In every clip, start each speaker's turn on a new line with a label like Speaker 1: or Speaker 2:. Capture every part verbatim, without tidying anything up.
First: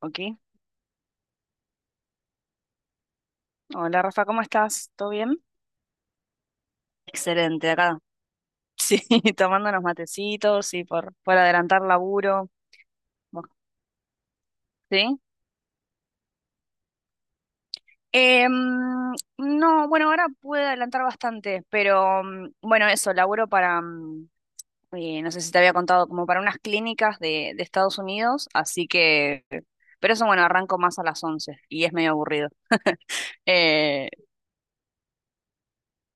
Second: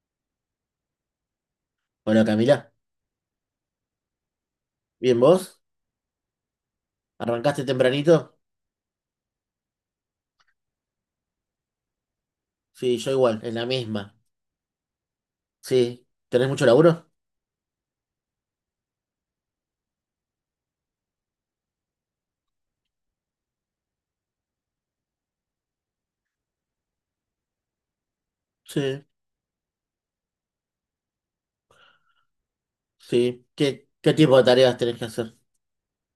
Speaker 1: Ok.
Speaker 2: Hola Camila,
Speaker 1: Hola Rafa, ¿cómo estás? ¿Todo
Speaker 2: ¿bien
Speaker 1: bien?
Speaker 2: vos? ¿Arrancaste
Speaker 1: Excelente, acá.
Speaker 2: tempranito?
Speaker 1: Sí, tomando unos matecitos y por, por adelantar laburo.
Speaker 2: Sí, yo igual,
Speaker 1: ¿Vos-
Speaker 2: en la misma.
Speaker 1: ¿Sí?
Speaker 2: Sí, ¿tenés mucho laburo?
Speaker 1: Em, no, bueno, ahora pude adelantar bastante, pero mm, bueno, eso, laburo para, mm, eh, no sé si te había contado, como para unas clínicas de, de Estados Unidos, así
Speaker 2: Sí,
Speaker 1: que, pero eso bueno, arranco más a las once y es medio aburrido.
Speaker 2: sí. ¿Qué, qué tipo de tareas tenés que hacer?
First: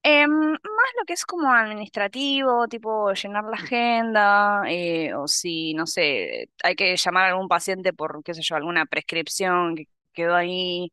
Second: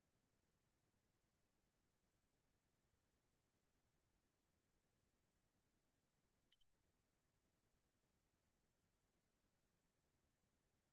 Speaker 1: Em, más lo que es como administrativo, tipo llenar la agenda, eh, o si, no sé, hay que llamar a algún paciente por, qué sé yo, alguna prescripción que quedó ahí,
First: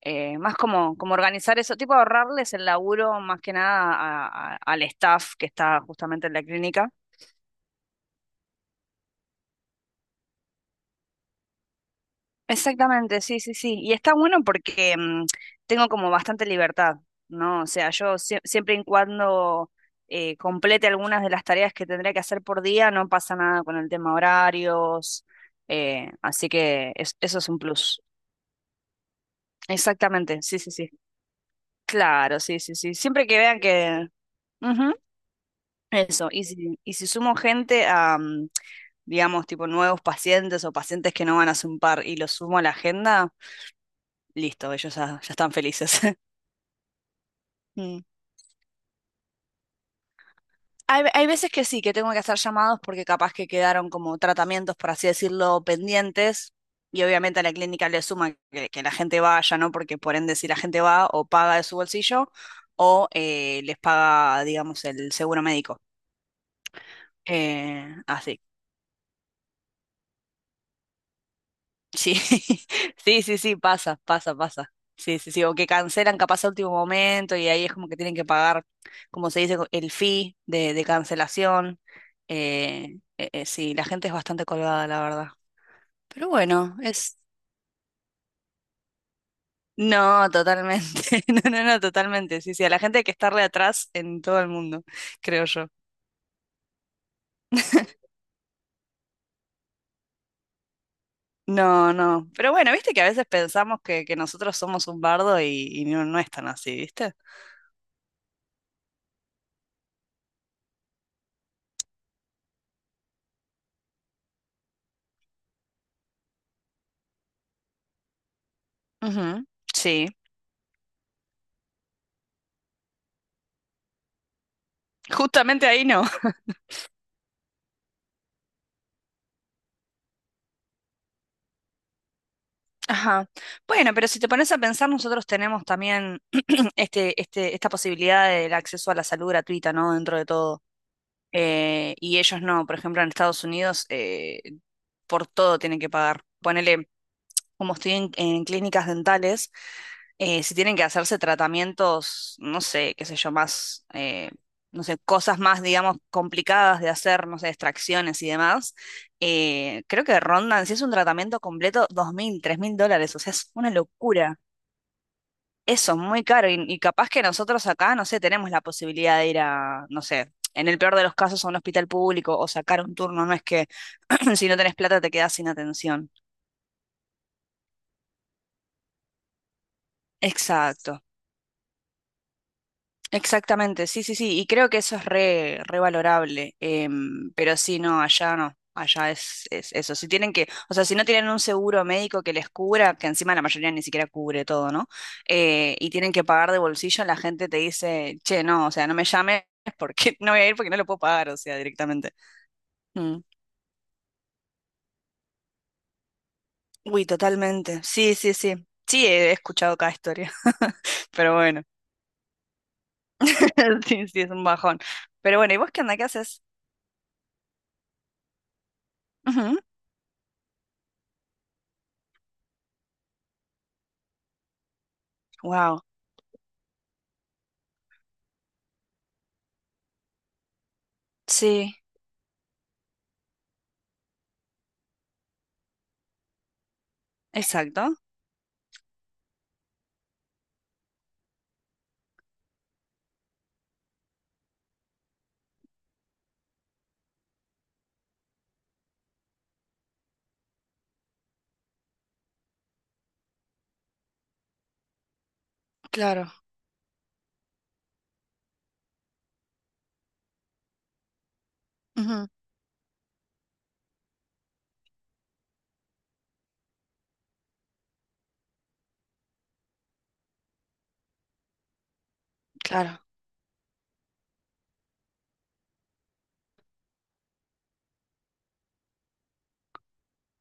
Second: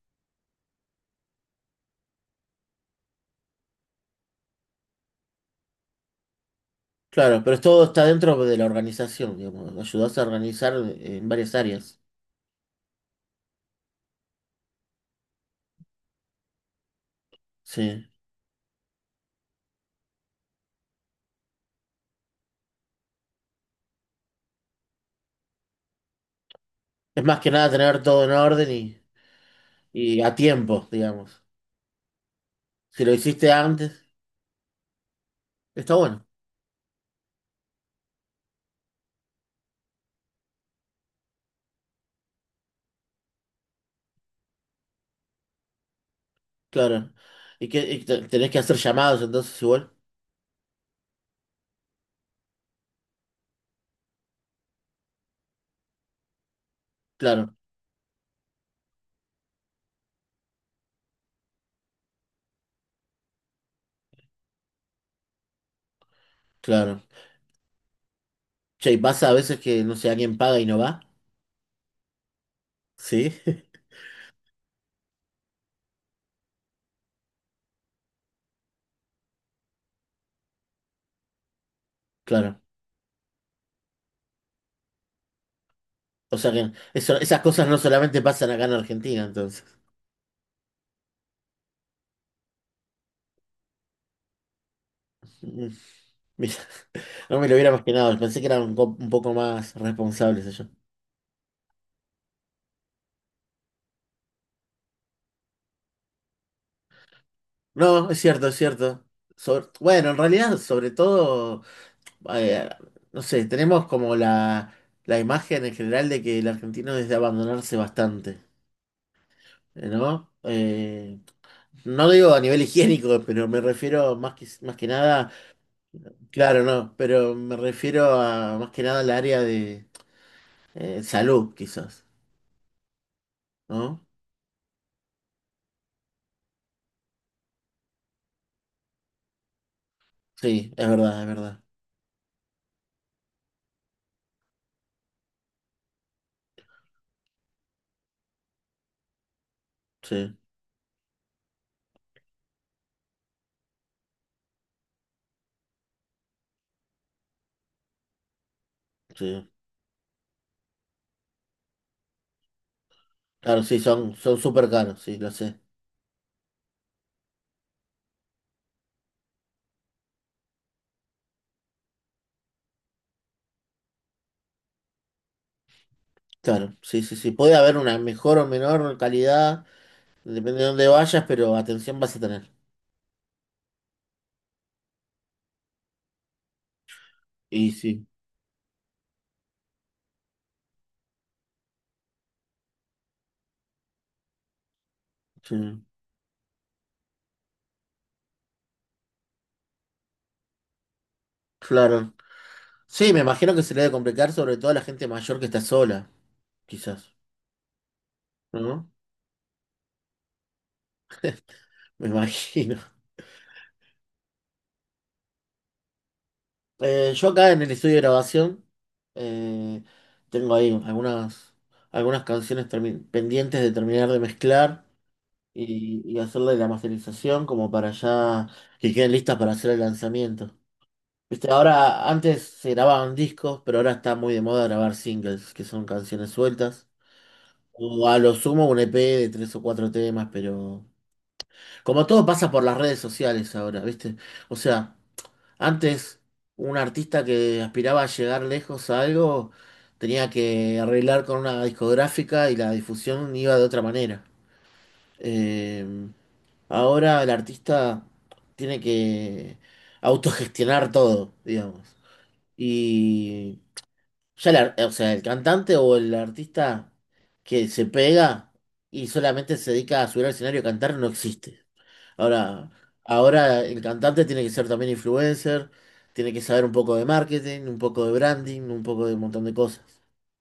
Speaker 1: eh, más como, como organizar eso, tipo ahorrarles el laburo más que nada a- a- al staff que está justamente en la clínica.
Speaker 2: Claro, pero todo está dentro de la organización, digamos. Ayudás a organizar en varias áreas.
Speaker 1: Exactamente, sí, sí, sí. Y está bueno porque mm, tengo como bastante libertad, ¿no? O sea,
Speaker 2: Sí.
Speaker 1: yo sie- siempre y cuando eh, complete algunas de las tareas que tendría que hacer por día, no pasa nada con el tema horarios, eh, así que es-
Speaker 2: Es más
Speaker 1: eso es
Speaker 2: que
Speaker 1: un
Speaker 2: nada tener
Speaker 1: plus.
Speaker 2: todo en orden y, y a
Speaker 1: Exactamente, sí, sí,
Speaker 2: tiempo,
Speaker 1: sí.
Speaker 2: digamos.
Speaker 1: Claro, sí, sí, sí.
Speaker 2: Si lo
Speaker 1: Siempre que
Speaker 2: hiciste
Speaker 1: vean que.
Speaker 2: antes,
Speaker 1: Ujú,
Speaker 2: está bueno,
Speaker 1: eso, y si, y si sumo gente a, mm, digamos, tipo nuevos pacientes o pacientes que no van a par y los sumo a la agenda, listo, ellos ya ya están felices.
Speaker 2: claro. ¿Y qué,
Speaker 1: Mm.
Speaker 2: y te- tenés que hacer llamados entonces igual?
Speaker 1: Hay, hay veces que sí, que tengo que hacer llamados porque capaz que quedaron como tratamientos, por así decirlo, pendientes. Y obviamente a la
Speaker 2: Claro,
Speaker 1: clínica le suma que, que la gente vaya, ¿no? Porque por ende, si la gente va o paga de su bolsillo o eh, les paga, digamos, el seguro médico.
Speaker 2: claro.
Speaker 1: Eh, así.
Speaker 2: Che, ¿y pasa a veces que, no sé, alguien paga y no va?
Speaker 1: Sí, sí,
Speaker 2: Sí.
Speaker 1: sí, sí, pasa, pasa, pasa. Sí, sí, sí, o que cancelan capaz a último momento y ahí es como que tienen que pagar, como se dice, el fee de, de cancelación.
Speaker 2: Claro.
Speaker 1: Eh, eh, eh, sí, la gente es bastante colgada, la verdad. Pero
Speaker 2: O sea que
Speaker 1: bueno,
Speaker 2: eso-
Speaker 1: es.
Speaker 2: esas cosas no solamente pasan acá en Argentina, entonces.
Speaker 1: No, totalmente. No, no, no, totalmente. Sí, sí, a la gente hay que estarle atrás en todo el mundo, creo yo.
Speaker 2: Mm, Mira, no me lo hubiera imaginado. Pensé que eran un, co- un poco más responsables ellos.
Speaker 1: No, no. Pero bueno, viste que a veces pensamos que, que nosotros somos un bardo y, y no, no es tan así, ¿viste?
Speaker 2: No, es cierto, es cierto. Sobre- bueno, en realidad, sobre todo, eh, no sé, tenemos como la, la imagen en general de que el argentino es de abandonarse bastante,
Speaker 1: Ujú,
Speaker 2: eh,
Speaker 1: sí,
Speaker 2: ¿no? Eh, no digo a nivel higiénico, pero me refiero más que, más que nada,
Speaker 1: justamente ahí no.
Speaker 2: claro, no, pero me refiero a más que nada al área de Eh, salud, quizás,
Speaker 1: Ajá. Bueno,
Speaker 2: ¿no?
Speaker 1: pero si te pones a pensar, nosotros tenemos también este, este, esta posibilidad del acceso a la salud gratuita, ¿no? Dentro de todo.
Speaker 2: Sí, es verdad, es verdad.
Speaker 1: Eh, y ellos no, por ejemplo, en Estados Unidos, eh, por todo tienen que pagar. Ponele, como estoy en, en clínicas dentales,
Speaker 2: Sí,
Speaker 1: eh, si tienen que hacerse tratamientos, no sé, qué sé yo, más, eh, no sé, cosas más, digamos, complicadas de hacer, no sé, extracciones y demás,
Speaker 2: sí.
Speaker 1: eh, creo que rondan, si es un tratamiento completo, dos mil, tres mil dólares, o sea, es
Speaker 2: Claro,
Speaker 1: una
Speaker 2: sí, son, son
Speaker 1: locura.
Speaker 2: súper caros, sí, lo sé.
Speaker 1: Eso, muy caro. Y, y capaz que nosotros acá, no sé, tenemos la posibilidad de ir a, no sé, en el peor de los casos a un hospital público o sacar un turno. No es que si no tenés plata te quedás sin atención.
Speaker 2: Claro, sí, sí, sí. Puede haber una mejor o menor calidad, depende de dónde
Speaker 1: Exacto.
Speaker 2: vayas, pero atención vas a tener.
Speaker 1: Exactamente, sí, sí, sí, y creo que eso es re, re valorable, em, pero
Speaker 2: Y
Speaker 1: sí, no,
Speaker 2: sí,
Speaker 1: allá no, allá es, es eso, si tienen que, o sea, si no tienen un seguro médico que les cubra, que encima la mayoría ni siquiera cubre todo, ¿no?
Speaker 2: sí,
Speaker 1: Eh, y tienen que pagar de bolsillo, la gente te dice, che, no, o sea, no me llames porque no voy a ir porque no lo puedo pagar, o sea, directamente.
Speaker 2: claro. Sí,
Speaker 1: Mm.
Speaker 2: me imagino que se le debe complicar sobre todo a la gente mayor que está sola,
Speaker 1: Uy,
Speaker 2: quizás,
Speaker 1: totalmente, sí, sí, sí,
Speaker 2: ¿no?
Speaker 1: sí, he escuchado cada historia, pero bueno,
Speaker 2: Me imagino.
Speaker 1: sí, sí, es un bajón, pero bueno, ¿y vos qué onda, qué haces?
Speaker 2: Eh, yo acá en el estudio de grabación eh, tengo ahí algunas, algunas canciones termi- pendientes de terminar de mezclar.
Speaker 1: Wow,
Speaker 2: y, y hacerle la masterización como para ya que queden listas para hacer el lanzamiento. Viste,
Speaker 1: sí.
Speaker 2: ahora antes se grababan discos, pero ahora está muy de moda grabar singles, que son canciones sueltas.
Speaker 1: Exacto,
Speaker 2: O a lo sumo un E P de tres o cuatro temas, pero como todo pasa por las redes sociales ahora, ¿viste? O sea, antes un artista que aspiraba a llegar lejos a algo tenía que arreglar con una discográfica y la difusión iba de otra manera. Eh,
Speaker 1: claro,
Speaker 2: Ahora el artista tiene que autogestionar todo, digamos.
Speaker 1: ujú,
Speaker 2: Y ya el, ar- o sea, el cantante o el artista que se pega y solamente se dedica a subir al escenario a cantar no existe. Ahora,
Speaker 1: claro,
Speaker 2: ahora el cantante tiene que ser también influencer, tiene que saber un poco de marketing, un poco de branding, un poco de un montón de cosas.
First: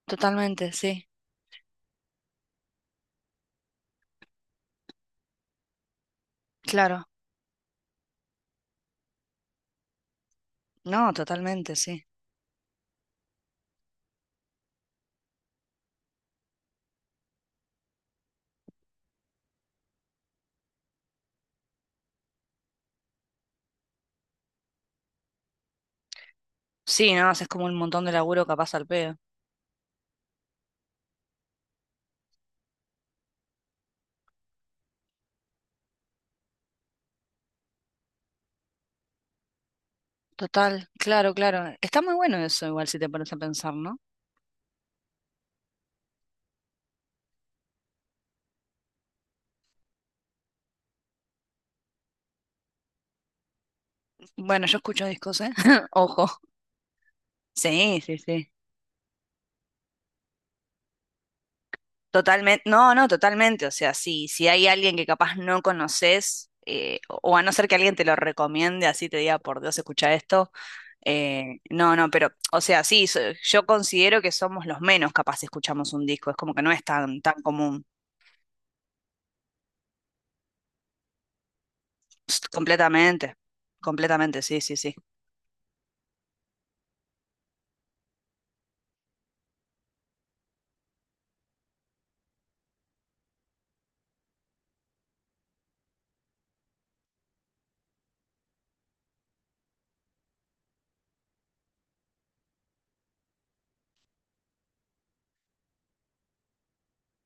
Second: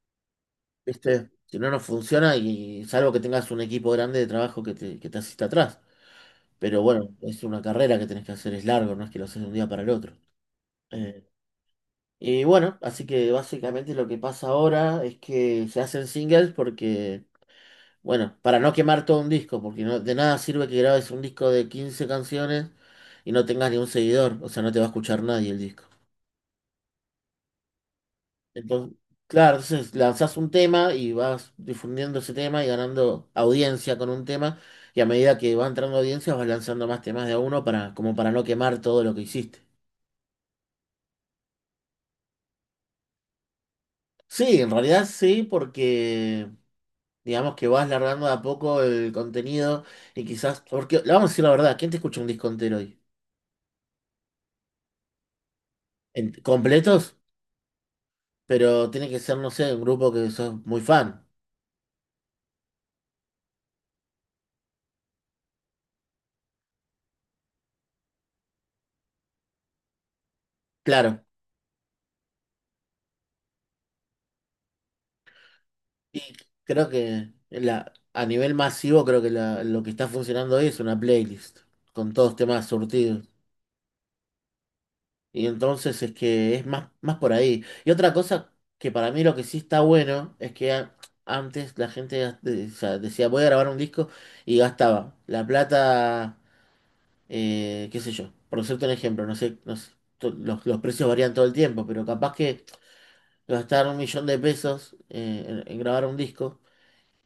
Speaker 1: totalmente, sí,
Speaker 2: ¿Viste? Si no, no funciona y salvo que tengas un equipo grande de trabajo que te, que te asista atrás. Pero
Speaker 1: claro,
Speaker 2: bueno, es una carrera que tenés que hacer, es largo, no es que lo haces de un día para el otro.
Speaker 1: no,
Speaker 2: Eh,
Speaker 1: totalmente, sí.
Speaker 2: y bueno, así que básicamente lo que pasa ahora es que se hacen singles porque, bueno, para no quemar todo un disco, porque no, de nada sirve que grabes un disco de quince canciones y no tengas ni un seguidor, o sea, no te va a escuchar nadie el disco.
Speaker 1: Sí, no, haces como un montón de laburo capaz al
Speaker 2: Entonces,
Speaker 1: pedo.
Speaker 2: claro, entonces lanzás un tema y vas difundiendo ese tema y ganando audiencia con un tema, y a medida que va entrando audiencia vas lanzando más temas de a uno para, como para no quemar todo lo que hiciste.
Speaker 1: Total, claro, claro. Está muy bueno eso igual si te pones a pensar, ¿no?
Speaker 2: Sí, en realidad sí, porque digamos que vas largando de a poco el contenido y quizás, porque le vamos a decir la verdad, ¿quién te escucha un disco entero hoy?
Speaker 1: Bueno, yo escucho discos, ¿eh?
Speaker 2: En-
Speaker 1: Ojo.
Speaker 2: completos,
Speaker 1: Sí, sí, sí.
Speaker 2: pero tiene que ser, no sé, un grupo que sos muy fan,
Speaker 1: Totalmente, no, no, totalmente. O sea, sí, si hay alguien que capaz no conoces, eh, o a no ser que alguien te lo recomiende, así te diga, por Dios, escucha esto.
Speaker 2: claro.
Speaker 1: Eh, no, no, pero, o sea, sí, so- yo considero que somos los menos capaz si escuchamos un
Speaker 2: Y
Speaker 1: disco, es como que no es
Speaker 2: creo
Speaker 1: tan,
Speaker 2: que
Speaker 1: tan común.
Speaker 2: la, a nivel masivo, creo que la- lo que está funcionando hoy es una playlist, con todos
Speaker 1: Pst,
Speaker 2: temas surtidos.
Speaker 1: completamente, completamente, sí, sí, sí.
Speaker 2: Y entonces es que es más, más por ahí. Y otra cosa que para mí lo que sí está bueno es que a- antes la gente gas- de- o sea, decía voy a grabar un disco y gastaba la plata, eh, qué sé yo, por cierto un ejemplo, no sé, no sé, to- los, los precios varían todo el tiempo, pero capaz que gastar un millón de pesos eh, en, en grabar un disco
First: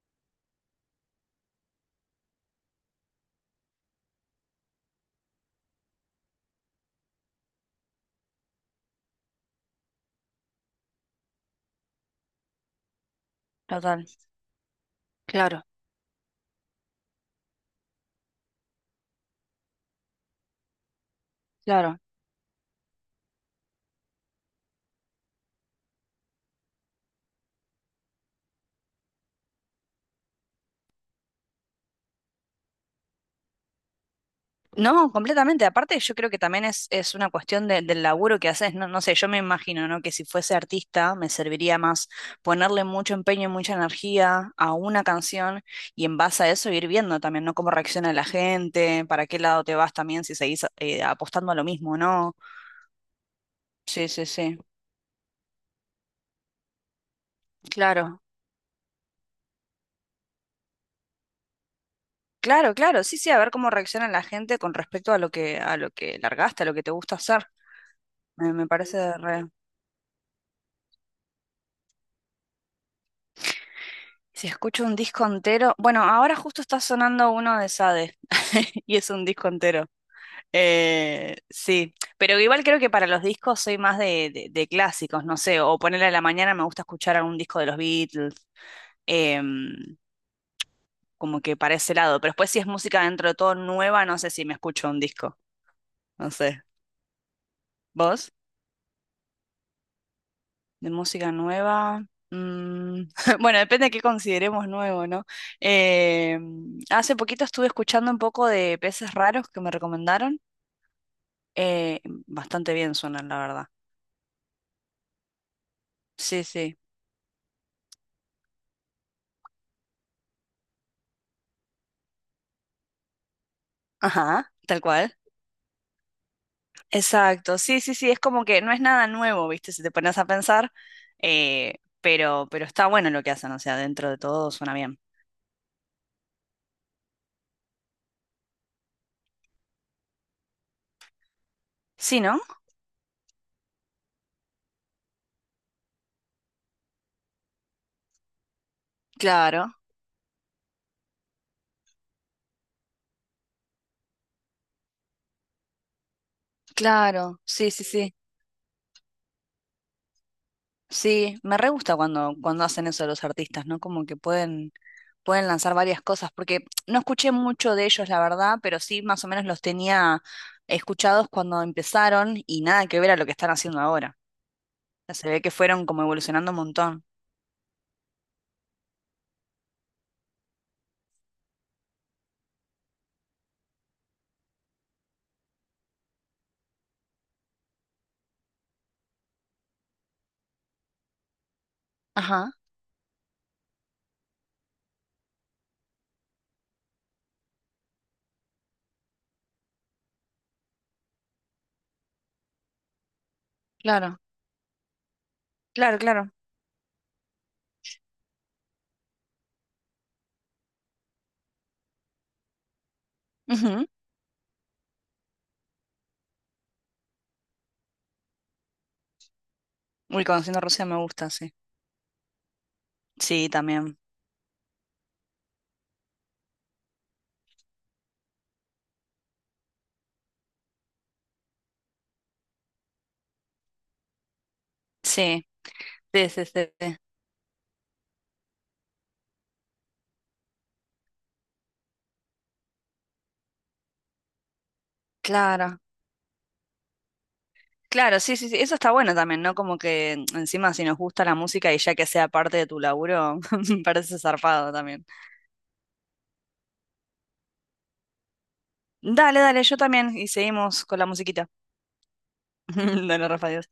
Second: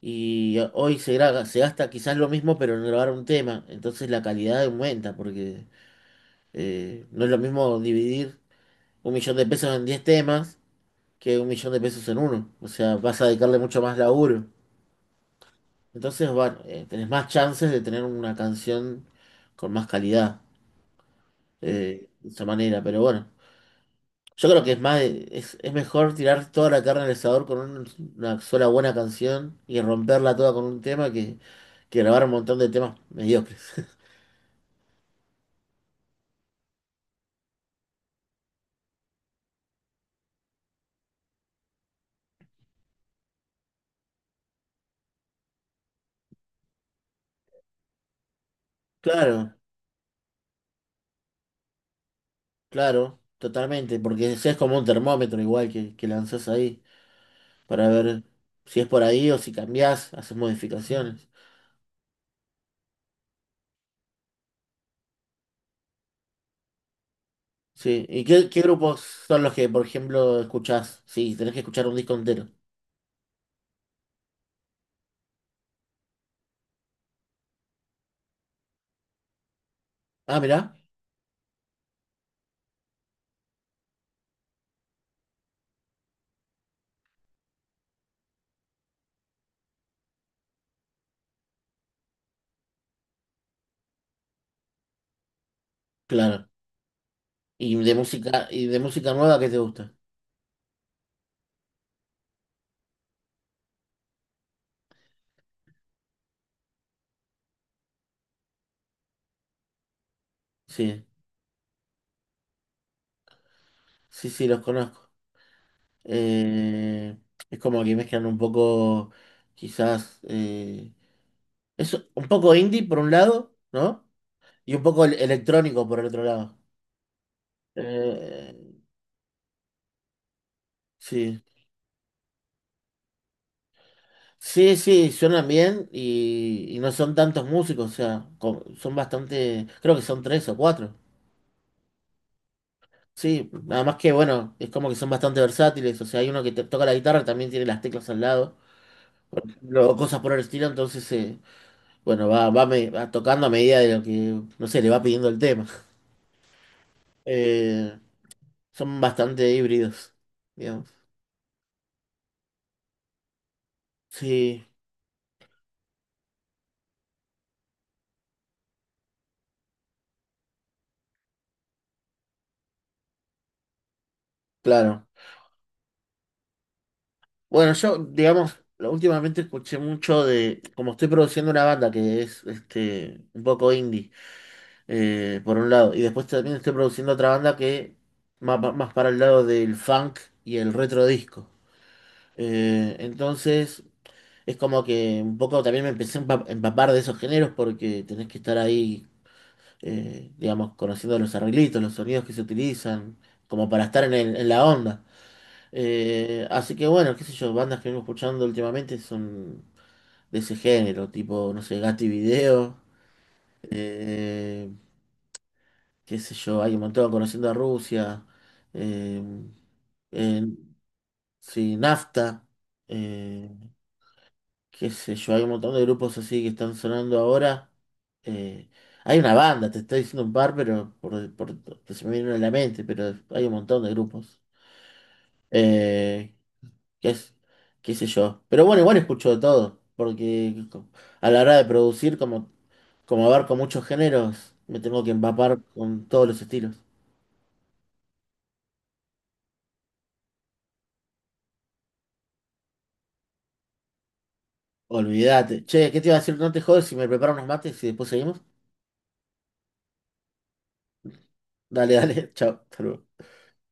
Speaker 2: y hoy se, gra- se gasta quizás lo mismo pero en grabar un tema, entonces la calidad aumenta porque eh, no es lo mismo dividir un millón de pesos en diez temas que un millón de pesos en uno. O sea, vas a dedicarle mucho más
Speaker 1: Total,
Speaker 2: laburo.
Speaker 1: claro,
Speaker 2: Entonces, bueno, eh, tenés más chances de tener una canción con más calidad
Speaker 1: claro.
Speaker 2: eh, de esa manera. Pero bueno, yo creo que es más, es, es mejor tirar toda la carne al asador con un- una sola buena canción y romperla toda con un tema que, que grabar un montón de temas mediocres.
Speaker 1: No, completamente. Aparte, yo creo que también es, es una cuestión de- del laburo que haces. No, no sé, yo me imagino, ¿no? Que si fuese artista, me serviría más ponerle mucho empeño y mucha energía a una canción y en base a eso ir viendo también, ¿no? Cómo reacciona la gente, para qué
Speaker 2: Claro,
Speaker 1: lado te vas también si seguís eh, apostando a lo mismo, ¿no?
Speaker 2: claro, totalmente,
Speaker 1: Sí, sí,
Speaker 2: porque ese es
Speaker 1: sí,
Speaker 2: como un termómetro igual que, que lanzás ahí. Para
Speaker 1: claro,
Speaker 2: ver si es por ahí o si cambiás, haces modificaciones.
Speaker 1: claro, claro, sí, sí, a ver cómo reacciona la gente con respecto a lo que, a lo que, largaste, a lo que te gusta hacer.
Speaker 2: Sí, ¿y qué,
Speaker 1: Me,
Speaker 2: qué
Speaker 1: me
Speaker 2: grupos
Speaker 1: parece
Speaker 2: son
Speaker 1: re.
Speaker 2: los que, por ejemplo, escuchás? Sí, tenés que escuchar un disco entero.
Speaker 1: Si escucho un disco entero, bueno, ahora justo está sonando uno de Sade y es un disco entero.
Speaker 2: Ah, mirá,
Speaker 1: Eh, sí, pero igual creo que para los discos soy más de, de- de clásicos, no sé, o ponerle a la mañana me gusta escuchar algún disco de los Beatles, em, como que para ese lado, pero después si es música dentro de todo nueva, no sé si me escucho un disco, no
Speaker 2: claro.
Speaker 1: sé.
Speaker 2: Y de
Speaker 1: ¿Vos?
Speaker 2: música, y de música nueva, ¿qué te gusta?
Speaker 1: De música nueva. mm, bueno, depende de qué consideremos nuevo, ¿no? Eh, Hace poquito estuve escuchando un poco de Peces Raros que me recomendaron.
Speaker 2: Sí,
Speaker 1: eh, Bastante bien suenan, la verdad.
Speaker 2: sí, sí, los conozco.
Speaker 1: Sí, sí.
Speaker 2: Eh, es como que mezclan un poco, quizás, eh, es un poco indie por un lado, ¿no?
Speaker 1: Ajá,
Speaker 2: Y
Speaker 1: tal
Speaker 2: un poco el-
Speaker 1: cual.
Speaker 2: electrónico por el otro lado.
Speaker 1: Exacto, sí, sí, sí, es como
Speaker 2: Eh,
Speaker 1: que no es nada nuevo, ¿viste? Si te pones a pensar,
Speaker 2: sí.
Speaker 1: eh, pero, pero está bueno lo que hacen, o sea, dentro de todo suena
Speaker 2: Sí,
Speaker 1: bien.
Speaker 2: sí, suenan bien y, y no son tantos músicos, o sea, co- son bastante, creo que son tres o cuatro.
Speaker 1: Sí, ¿no?
Speaker 2: Sí, nada más que bueno, es como que son bastante versátiles, o sea, hay uno que te toca la guitarra, también tiene las teclas al lado,
Speaker 1: Claro,
Speaker 2: o cosas por el estilo, entonces, eh, bueno, va, va, me- va tocando a medida de lo que, no sé, le va pidiendo el tema.
Speaker 1: claro, sí, sí,
Speaker 2: Eh,
Speaker 1: sí.
Speaker 2: son bastante híbridos, digamos.
Speaker 1: Sí, me re gusta cuando, cuando hacen eso los artistas, ¿no? Como que
Speaker 2: Sí,
Speaker 1: pueden pueden lanzar varias cosas, porque no escuché mucho de ellos, la verdad, pero sí más o menos los tenía escuchados cuando empezaron y nada que ver a lo que están haciendo ahora. O
Speaker 2: claro.
Speaker 1: sea, se ve que fueron como evolucionando un montón.
Speaker 2: Bueno, yo, digamos, lo- últimamente escuché mucho de, como estoy produciendo una banda que es este, un poco indie, eh, por un lado, y después también estoy produciendo otra banda que más, pa- más para el lado del funk y el retro disco.
Speaker 1: Ajá,
Speaker 2: Eh, entonces, es como que un poco también me empecé a empa- empapar de esos géneros porque tenés que estar ahí, eh, digamos, conociendo los arreglitos, los sonidos que se utilizan, como para estar en
Speaker 1: claro,
Speaker 2: el- en la onda.
Speaker 1: claro, claro.
Speaker 2: Eh, así que bueno, qué sé yo, bandas que vengo escuchando últimamente son de ese género, tipo, no sé, Gatti Video,
Speaker 1: Ujú.
Speaker 2: eh, qué sé yo, hay un montón, Conociendo a Rusia, eh,
Speaker 1: Uy,
Speaker 2: eh,
Speaker 1: conociendo a Rusia me gusta, sí.
Speaker 2: sí, Nafta,
Speaker 1: Sí,
Speaker 2: eh,
Speaker 1: también.
Speaker 2: qué sé yo, hay un montón de grupos así que están sonando ahora. eh, hay una banda, te estoy diciendo un par, pero por, por- que se me vienen a la mente, pero hay un montón de grupos.
Speaker 1: Sí, sí,
Speaker 2: Eh,
Speaker 1: sí, sí. Sí.
Speaker 2: qué, es- qué sé yo. Pero bueno, igual escucho de todo, porque a la hora de producir, como, como abarco muchos géneros, me tengo que empapar
Speaker 1: Claro.
Speaker 2: con todos los estilos.
Speaker 1: Claro, sí, sí, sí, eso está bueno también, ¿no? Como que mm, encima si nos gusta la música y ya que sea parte de tu laburo, me parece zarpado también.
Speaker 2: Olvídate. Che, ¿qué te iba a decir? No te jodes si me preparo unos mates y después seguimos.
Speaker 1: Dale, dale, yo también y seguimos con la musiquita.
Speaker 2: Dale, dale, chao, hasta luego.
Speaker 1: Dona Rafa